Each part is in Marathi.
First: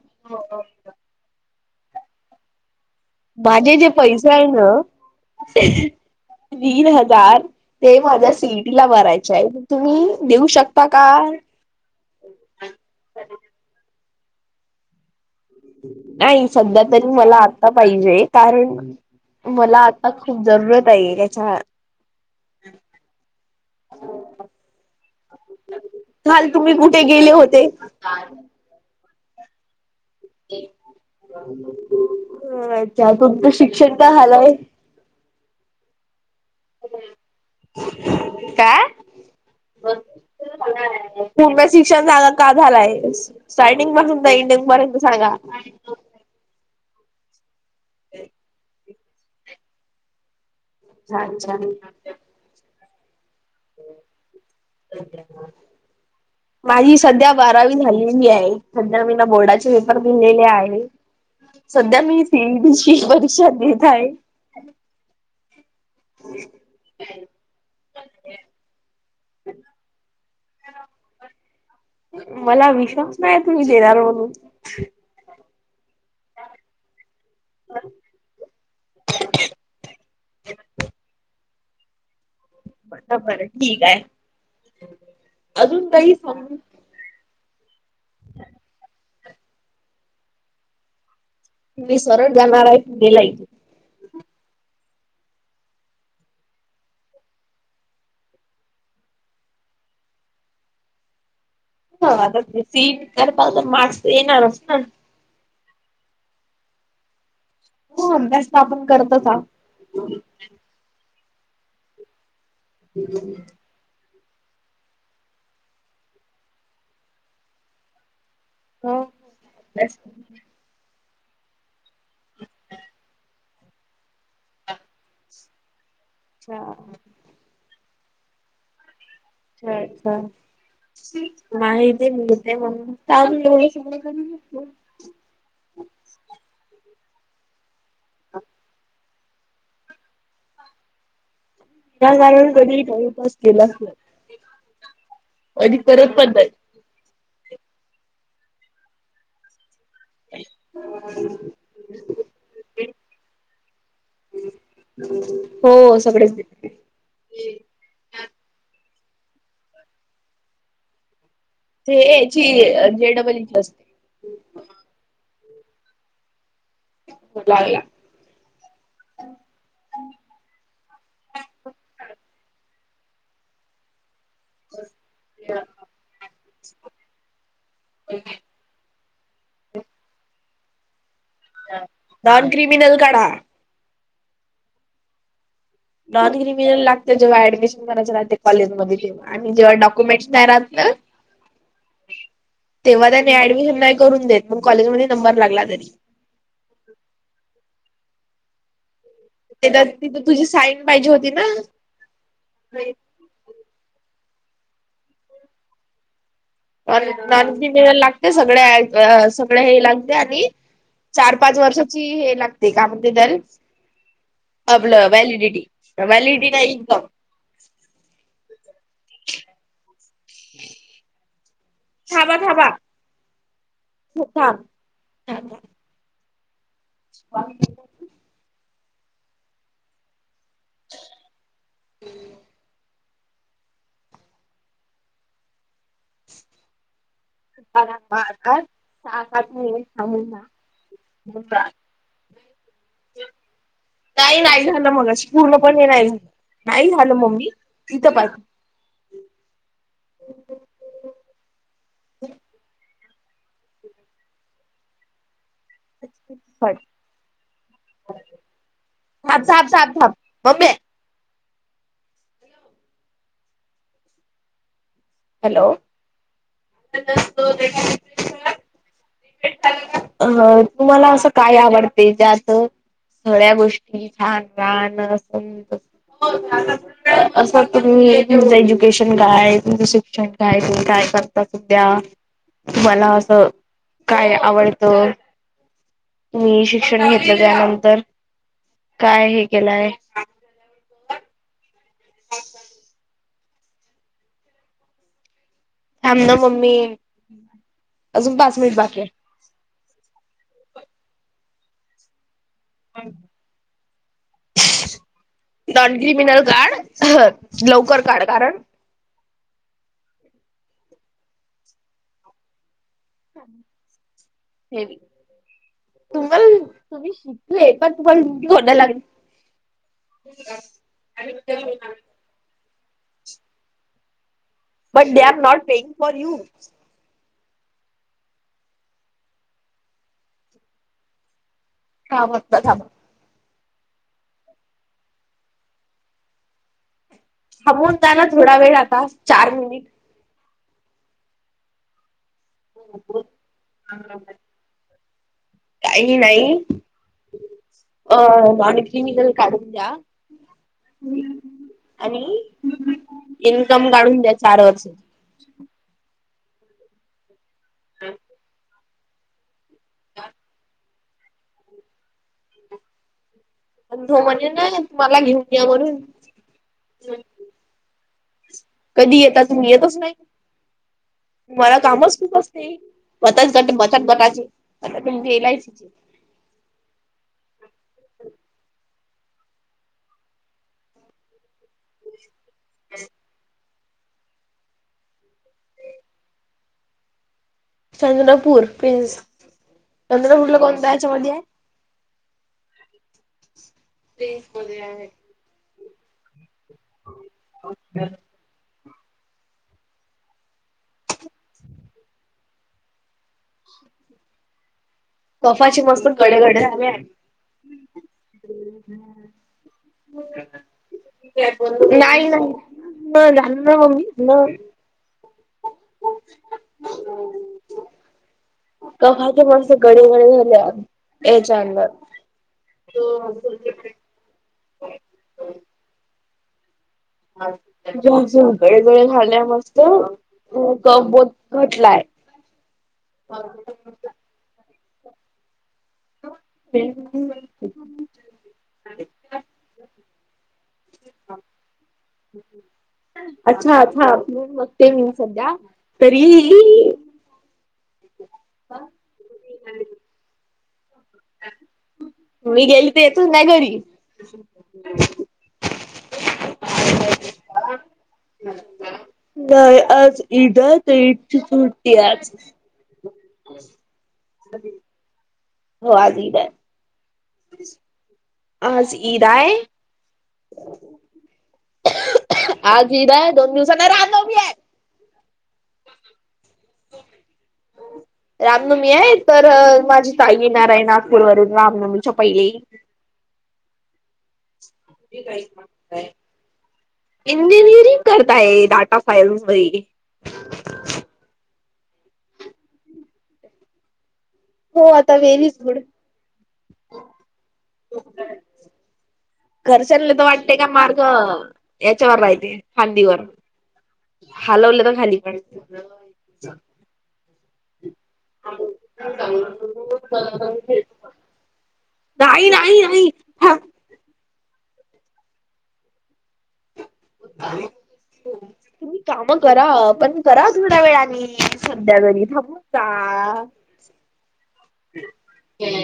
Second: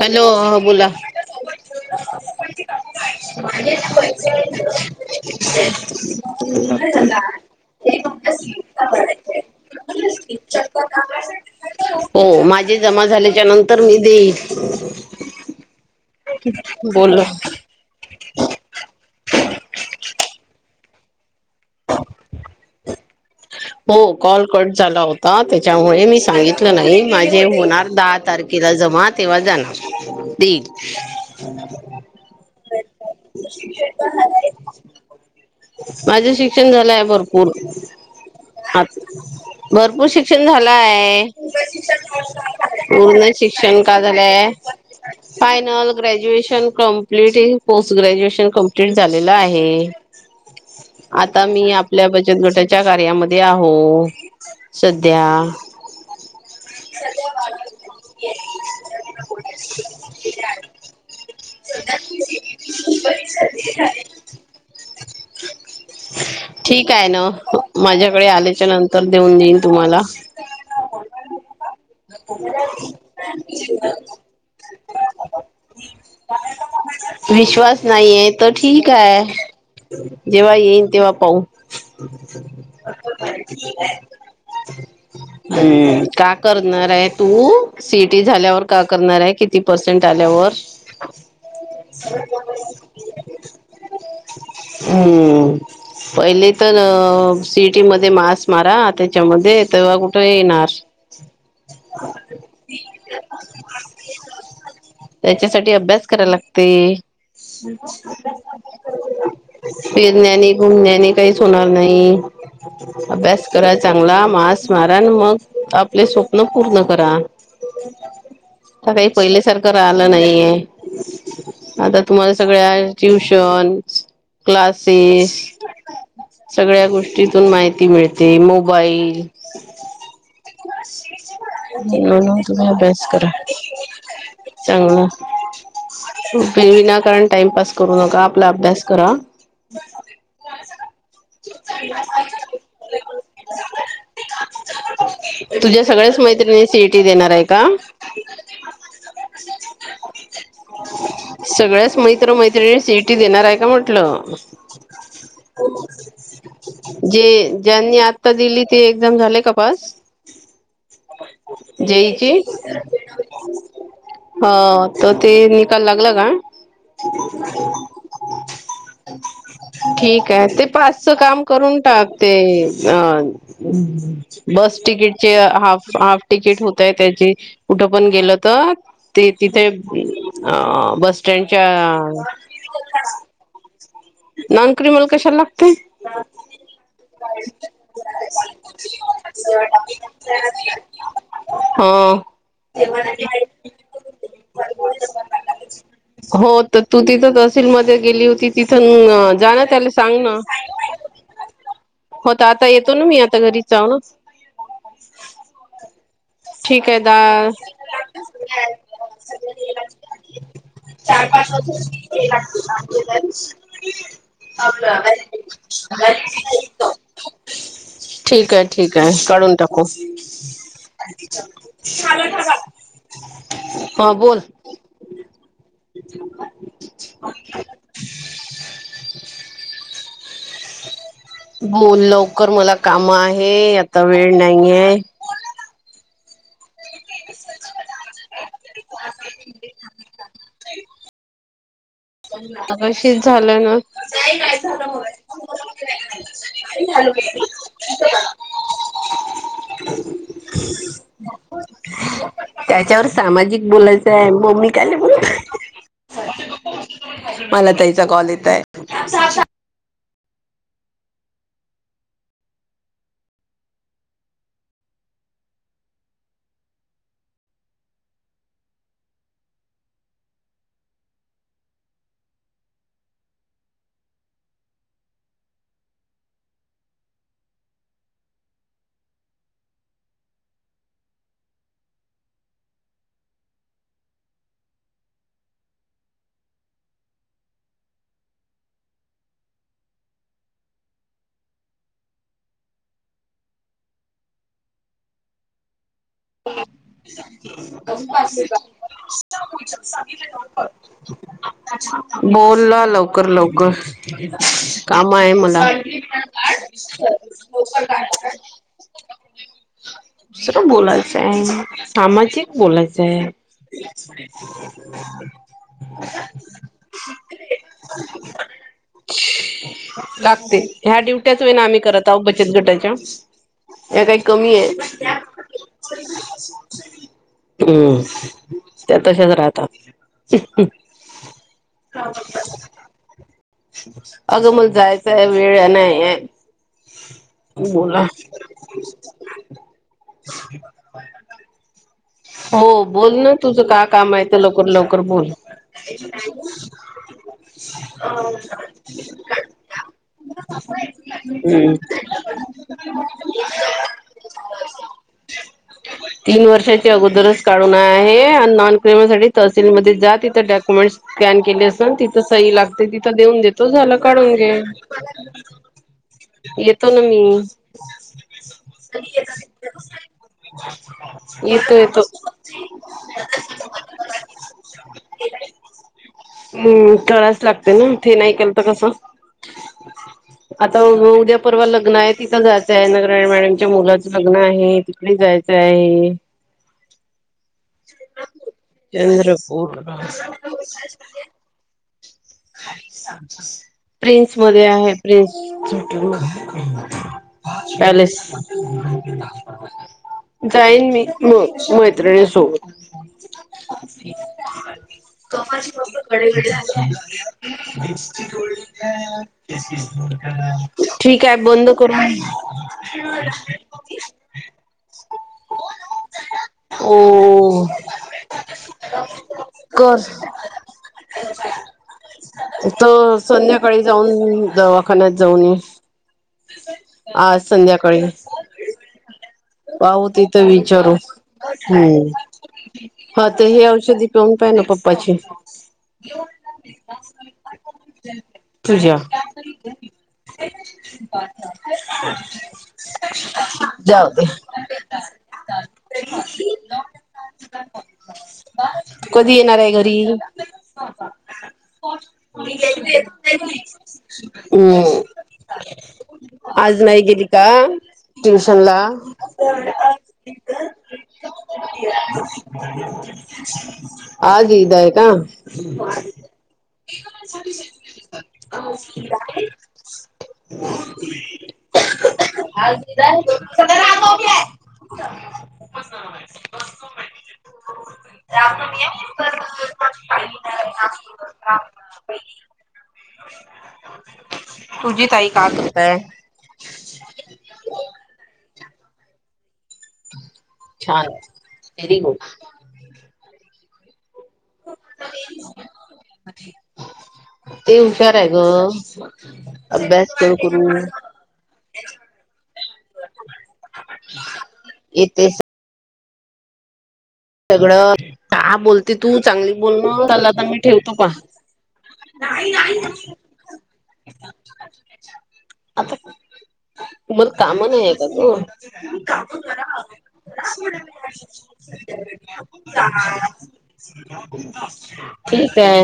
हॅलो बोला. माझे जे पैसे आहे ना, तीन हजार ते माझ्या सी ई टी ला भरायचे आहे तुम्ही देऊ शकता का. हो माझे जमा झाल्याच्या नंतर मी देईल. नाही, सध्या तरी बोल मला आता पाहिजे, कारण मला आता खूप जरूरत आहे. त्याचा [inaudible] हो कॉल कट झाला होता, त्याच्यामुळे मी काल तुम्ही सांगितलं नाही. कुठे गेले माझे होते होणार दहा तारखे ला जमा तेव्हा जाणार. देईल. अच्छा तुमचं शिक्षण का झालंय माझं शिक्षण झालंय भरपूर. काय भरपूर शिक्षण झालं आहे. पूर्ण शिक्षण झाला का झालाय शिक्षण स्टार्टिंग काय झालं पासून तर आहे. एंडिंग पर्यंत सांगा फायनल ग्रॅज्युएशन कंप्लीटय, पोस्ट ग्रॅज्युएशन कंप्लीट झालेलं आहे. आता मी आपल्या बचत गटाच्या कार्यामध्ये आहोत सध्या. माझी सध्या बारावी झालेली आहे. सध्या मी ने बोर्डाचे पेपर दिलेले आहे. सध्या मी सीईटीची परीक्षा देत आहे. ठीक आहे न. माझ्याकडे आल्याच्या नंतर देऊन देईन तुम्हाला. मला विश्वास नाय तुम्ही देणार म्हणून. विश्वास नाहीयाय तर ठीक आहे. जेव्हा येईन तेव्हा पाहू. म्हटलं बरं ठीक आहे. अजून हं काही का सांगू करणार आहे. तू सीईटी झाल्यावर का करणार आहे, किती पर्सेंट आल्यावर. [inaudible] ती सरळ जाणार हाय हम्म. पहिले तर सीईटी मधे मार्कस मारा त्याच्यामध्ये, तेव्हा कुठे येणार. अच्छा. ह आता सीईटी केल्यावर, मार्क्स तर येणारच ना. त्याच्यासाठी अभ्यास कराय लागतेय. हो अभ्यास तर आपण करतच आहोत. फिरण्याने घुमण्याने काहीच होणार नाही, अभ्यास कराय चांगला मार्कस मारा आणि मग आपले स्वप्न पूर्ण करा. आता हो काय पहिलेसारखं अभ्यास राहिलं नाही. अच्छा आता तुम्हाला सगळ्यांचं ट्युशन क्लासेस, सगळ्या गोष्टीतून माहिती मिळते मोबाईल. अच्छा- अच्छा. माहिती म्हणून मिळते मग. चांगलं. कुठे विनाकारण टाइमपास करू नका, आपला अभ्यास करा. [unintelligible] त्या कारण कधी टाइमपास केलाच नाही. आणि तुझ्या करत सगळ्याच पण नाही. मैत्रिणी सीईटी देणार आहे का. सगळ्याच मैत्र मैत्रिणी सिईटी देणार हाय का म्हंटलं हो सगळेच जे ज्यांनी आता दिली ते एक्झाम झाले का पास जे ए जेईची जी जे डबल इ च असते ह त ते निकाल लागला का [unintelligible] ठीकाए ते पासच काम करून टाक ते अ बस तिकीटचे हाफ हाफ टिकीट हुतय त्याचे कुट पण गेलं तर ते तिते बस स्टँडच्या नॉन क्रिमिनल काडा नॉन क्रिमिनल ल कशाला लागतय नॉन क्रिमिनल लागतय जेव्हा ऍडमिशन कराय चे राहते कॉलेजमध्ये तेवा आणि जेवा डाक्युमेंट्स नाय राहत ना हम तेवा त्यानी ऍडमिशन नाइ करून देत मंग कॉलेजमध्ये नंबर लागला तरी हो त तू तिथं तहसीलमदे गेली होती तिथन जाणा त्याच्यात त्याले सांग तिथं ना तुझी साईन पाहिजे होती ना होता आता येतो ना मी आता घरी जा ठीक आहे नाही दा नॉन क्रिमिनल लागतय सगळ्या ब अ सगळ हे लागतय आदी चार पाच वर्षाची हे लागते कागदमदे तर आपला वैलिडिटी वैलिडिटी ना इनकाम ठीकेए ठीकेए काडुन टाकू थांबा थांबा हा बोल थांब. [unintelligible] [inaudible] [unintelligible] [inaudible] मोललवकर मोलात काम आहेत आता वेळ नाहीये. [inaudible] मगाशीच झालं ना, [inaudible] [unintelligible] [unintelligible] नाही नाही झालं मगाशी पूर्णपणे नाही झालं नाही झालं मम्मी इथं पाय [unintelligible] त्याच्यावर सामाजिक बोलायचं आहे मग मी काय नाइ मला ताइचा कॉल येताय. [unintelligible] [inaudible] मम्मे हॅलो [unintelligible] अ तुमाला आसं काय आवडते ज्यात सगळ्या गोष्टी छान राहान असंत. असा तुमी तुमचं एज्युकेशन काय तुमचं शिक्षण काय तुमी काय करता सद्या? तुम्हाला असं काय आवडतं मी शिक्षण घेतलं त्यानंतर काय हे केलंय थांब ना मम्मी अजून पाच मिनिट बाकी आहे [unintelligible] [inaudible] बोल ना लवकर लवकर कामय मला नॉन क्रिमिनल कार्ड लवकर काढ कारण बोलायचाय सामाजिक बोलायचंय हे लागते [unintelligible] ह्या ड्युट्याच नां आम्ही करत आहोत बचत गटाच्या. या काय कमी ऐ? But they are not paying for you hmm. त्या तश्याच राहतात. थांब आत्ता थांब अगं मगं जायचा वेळ नाहीये. थांबवून जाना थोडा वेळ आता. चार मिनिट [inaudible] हो. बोल ना तुझं काय काम आहे ते लवकर लवकर बोल. अं, आम्ही क्रिमिनल काढूच्या हम्म आणि इन्कम काढून द्या चार वर्ष तीन वर्षा चे अगोदरच काढून आहे आणि नॉन क्रिमिनल साठी तहसील मध्ये जा, तिथं डॉक्युमेंट्स स्कॅन केले असून तिथं सही लागते. तिथं देऊन देत तो झाला पण तो काढून म्हणे घे. ना तुम्हाला घेऊन या म्हणून येतो ना मी कधी येता तुम्ही? येतच नाही. येतो मला येतो कामच खूप असते. बचत गट, बचत गटाचेे, एल आय सी हम्म. करायच लागते ना, ते नाय केलं तर कसं? आता उद्या परवा लग्न आहे, तिथं जायचं आहे. नगराळे मॅडमच्या मुलाचं लग्न आहे, तिकडे जायचं आहे. चंद्रपूर प्रिन्स चंद्रपूर. चंद्रपूरला कोणत्या याच्यामध्ये आहे प्रिन्स मध्ये आहे प्रिन्स पॅलेस. जाईन मी म मैत्रिणी सोबत [inaudible] [unintelligible] कफाची मस्त गडे गडे झाले आहे. विक्स ची गोळी घ्या ठीक आहे, बंद करू. नाही नाही न झालं ना मम्मी? मग ओहं. कफाची माणसे कडे कडे झाल्या, याच्यांवर. तर संध्याकाळी जाऊन, दवाखान्यात जाऊन ये. आज संध्याकाळी. गडे गडे झाल्या मस्त पाहू, तेथे विचारू. कफ बोत घटलाय हम्म, का ते हे औषधी पिऊन पहा ना पप्पाचे. तूझ्या. [unintelligible] अच्छा, अच्छा, बघते मी सध्या. तरीही [inaudible] कधी येणारे घरी? [unintelligible] मी गेली तर येतच नाही घरी हम्म, आज नाही गेली का? ट्युशन ला? नाही आज, ईद आहे ते आज ईद आहे का? हो, आज ईद आहे. आज ईद आहे? आज ईद आहे, दोन दिवसांनी रामनवमी आहे. [unintelligible] रामनवमी आहे, तर माझी ताई येणार आहे. नागपूरवरून येणार आहे रामनवमीच्या पहिले. तुझी ताई का ग इंजिनिअरिंग करताय डाटा फाईल्स मध्ये. छान, व्हेरी गुड. हो, आता व्हेरीच गुड. ती हूशार आहे गं. घरच्यांला तर वाटते का मार्क, याच्यावर राहिले फांदीवर. हलवलं तर खाली येते. पडतील. सगळं, का बोलते तू, चांगली बोल ना. चल आता मी ठेवतो पहा. नाही नाही,,, आता तुम्हाला कामं नाही आहे का गं? तुम्ही काम कामं करा पण इथं पत्ता ठीक आहे.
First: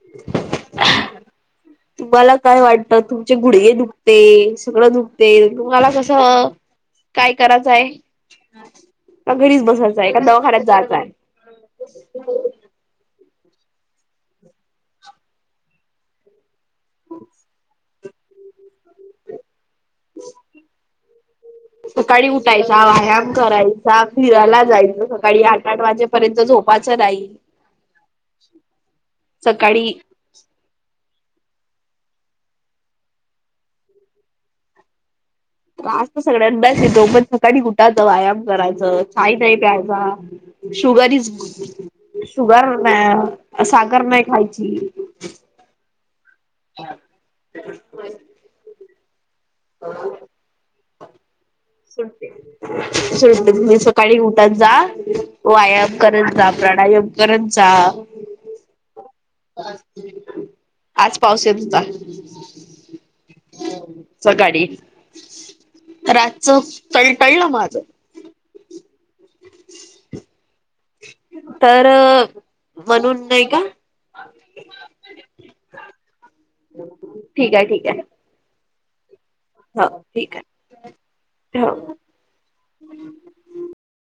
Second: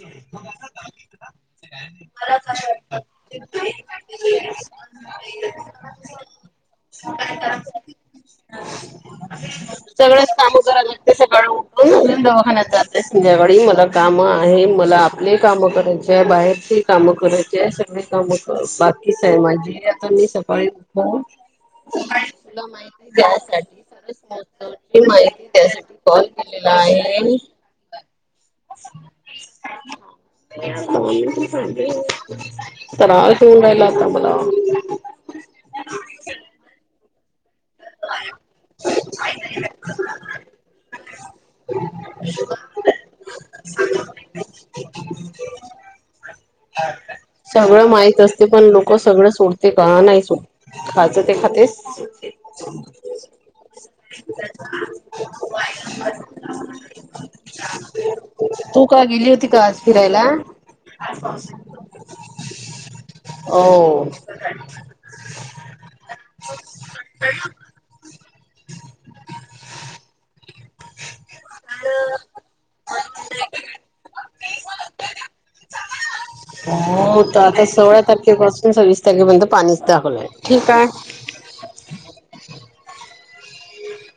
[unintelligible] तुम्हाला काय वाटतं, तुमचे गुडघे दुखते, सगळं दुखते. तुम्हाला कसं [unintelligible] आ घरीच बसाल. सगळेचं कामं करायला लागते सकाळी उठून, मग दवाखान्यात जाते. ते, संध्याकाळी मला कामं आहे. मला आपले कामं करायचे आहे. बाहेरचीही कामं करायचे आहे. एवढी कामं करून, बाकीच आहे माझी. आता मी सकाळी उठून सकाळी तुला उठायचं, माहिती व्यायाम कराय द्यासाठी चा,,, सरस फिरायला महोत्सवची जायचं सकाळी,, माहिती आठ आठ त्यासाठी कॉल वाजेपर्यंत केलेला झोपायचं नाही. आहे. सकाळी [unintelligible] तरास होऊन राहिला आता मला. त्रास तर सगळ्यांनाच येतो. पण सकाळी उठायचं, व्यायाम करायचं, चहाही नाही प्यायचा. शुगर इज शुगर नाही, साखर नाही खायची. सगळं माहित असते पण लोकं सगळं सोडत ते का नाही सोड,,, खायचं ते खातेस. तुम्ही सकाळी उठत जा,, व्यायाम करत जा,, प्राणायाम करत जा. तू का गेली होती का आज फिरायला? आज पाऊस येत होता हो. सकाळी रातचं कळ टळ्ळं माझं. [inaudible] तर,, म्हणून नाही का? हो तर ठीक आहे आता ठीक सोळा आहे तारखे खेपासून सव्वीस तारखेपर्यंत पाणीच हो दाखवलंय. ठीक आहे. हाय,, ठेव.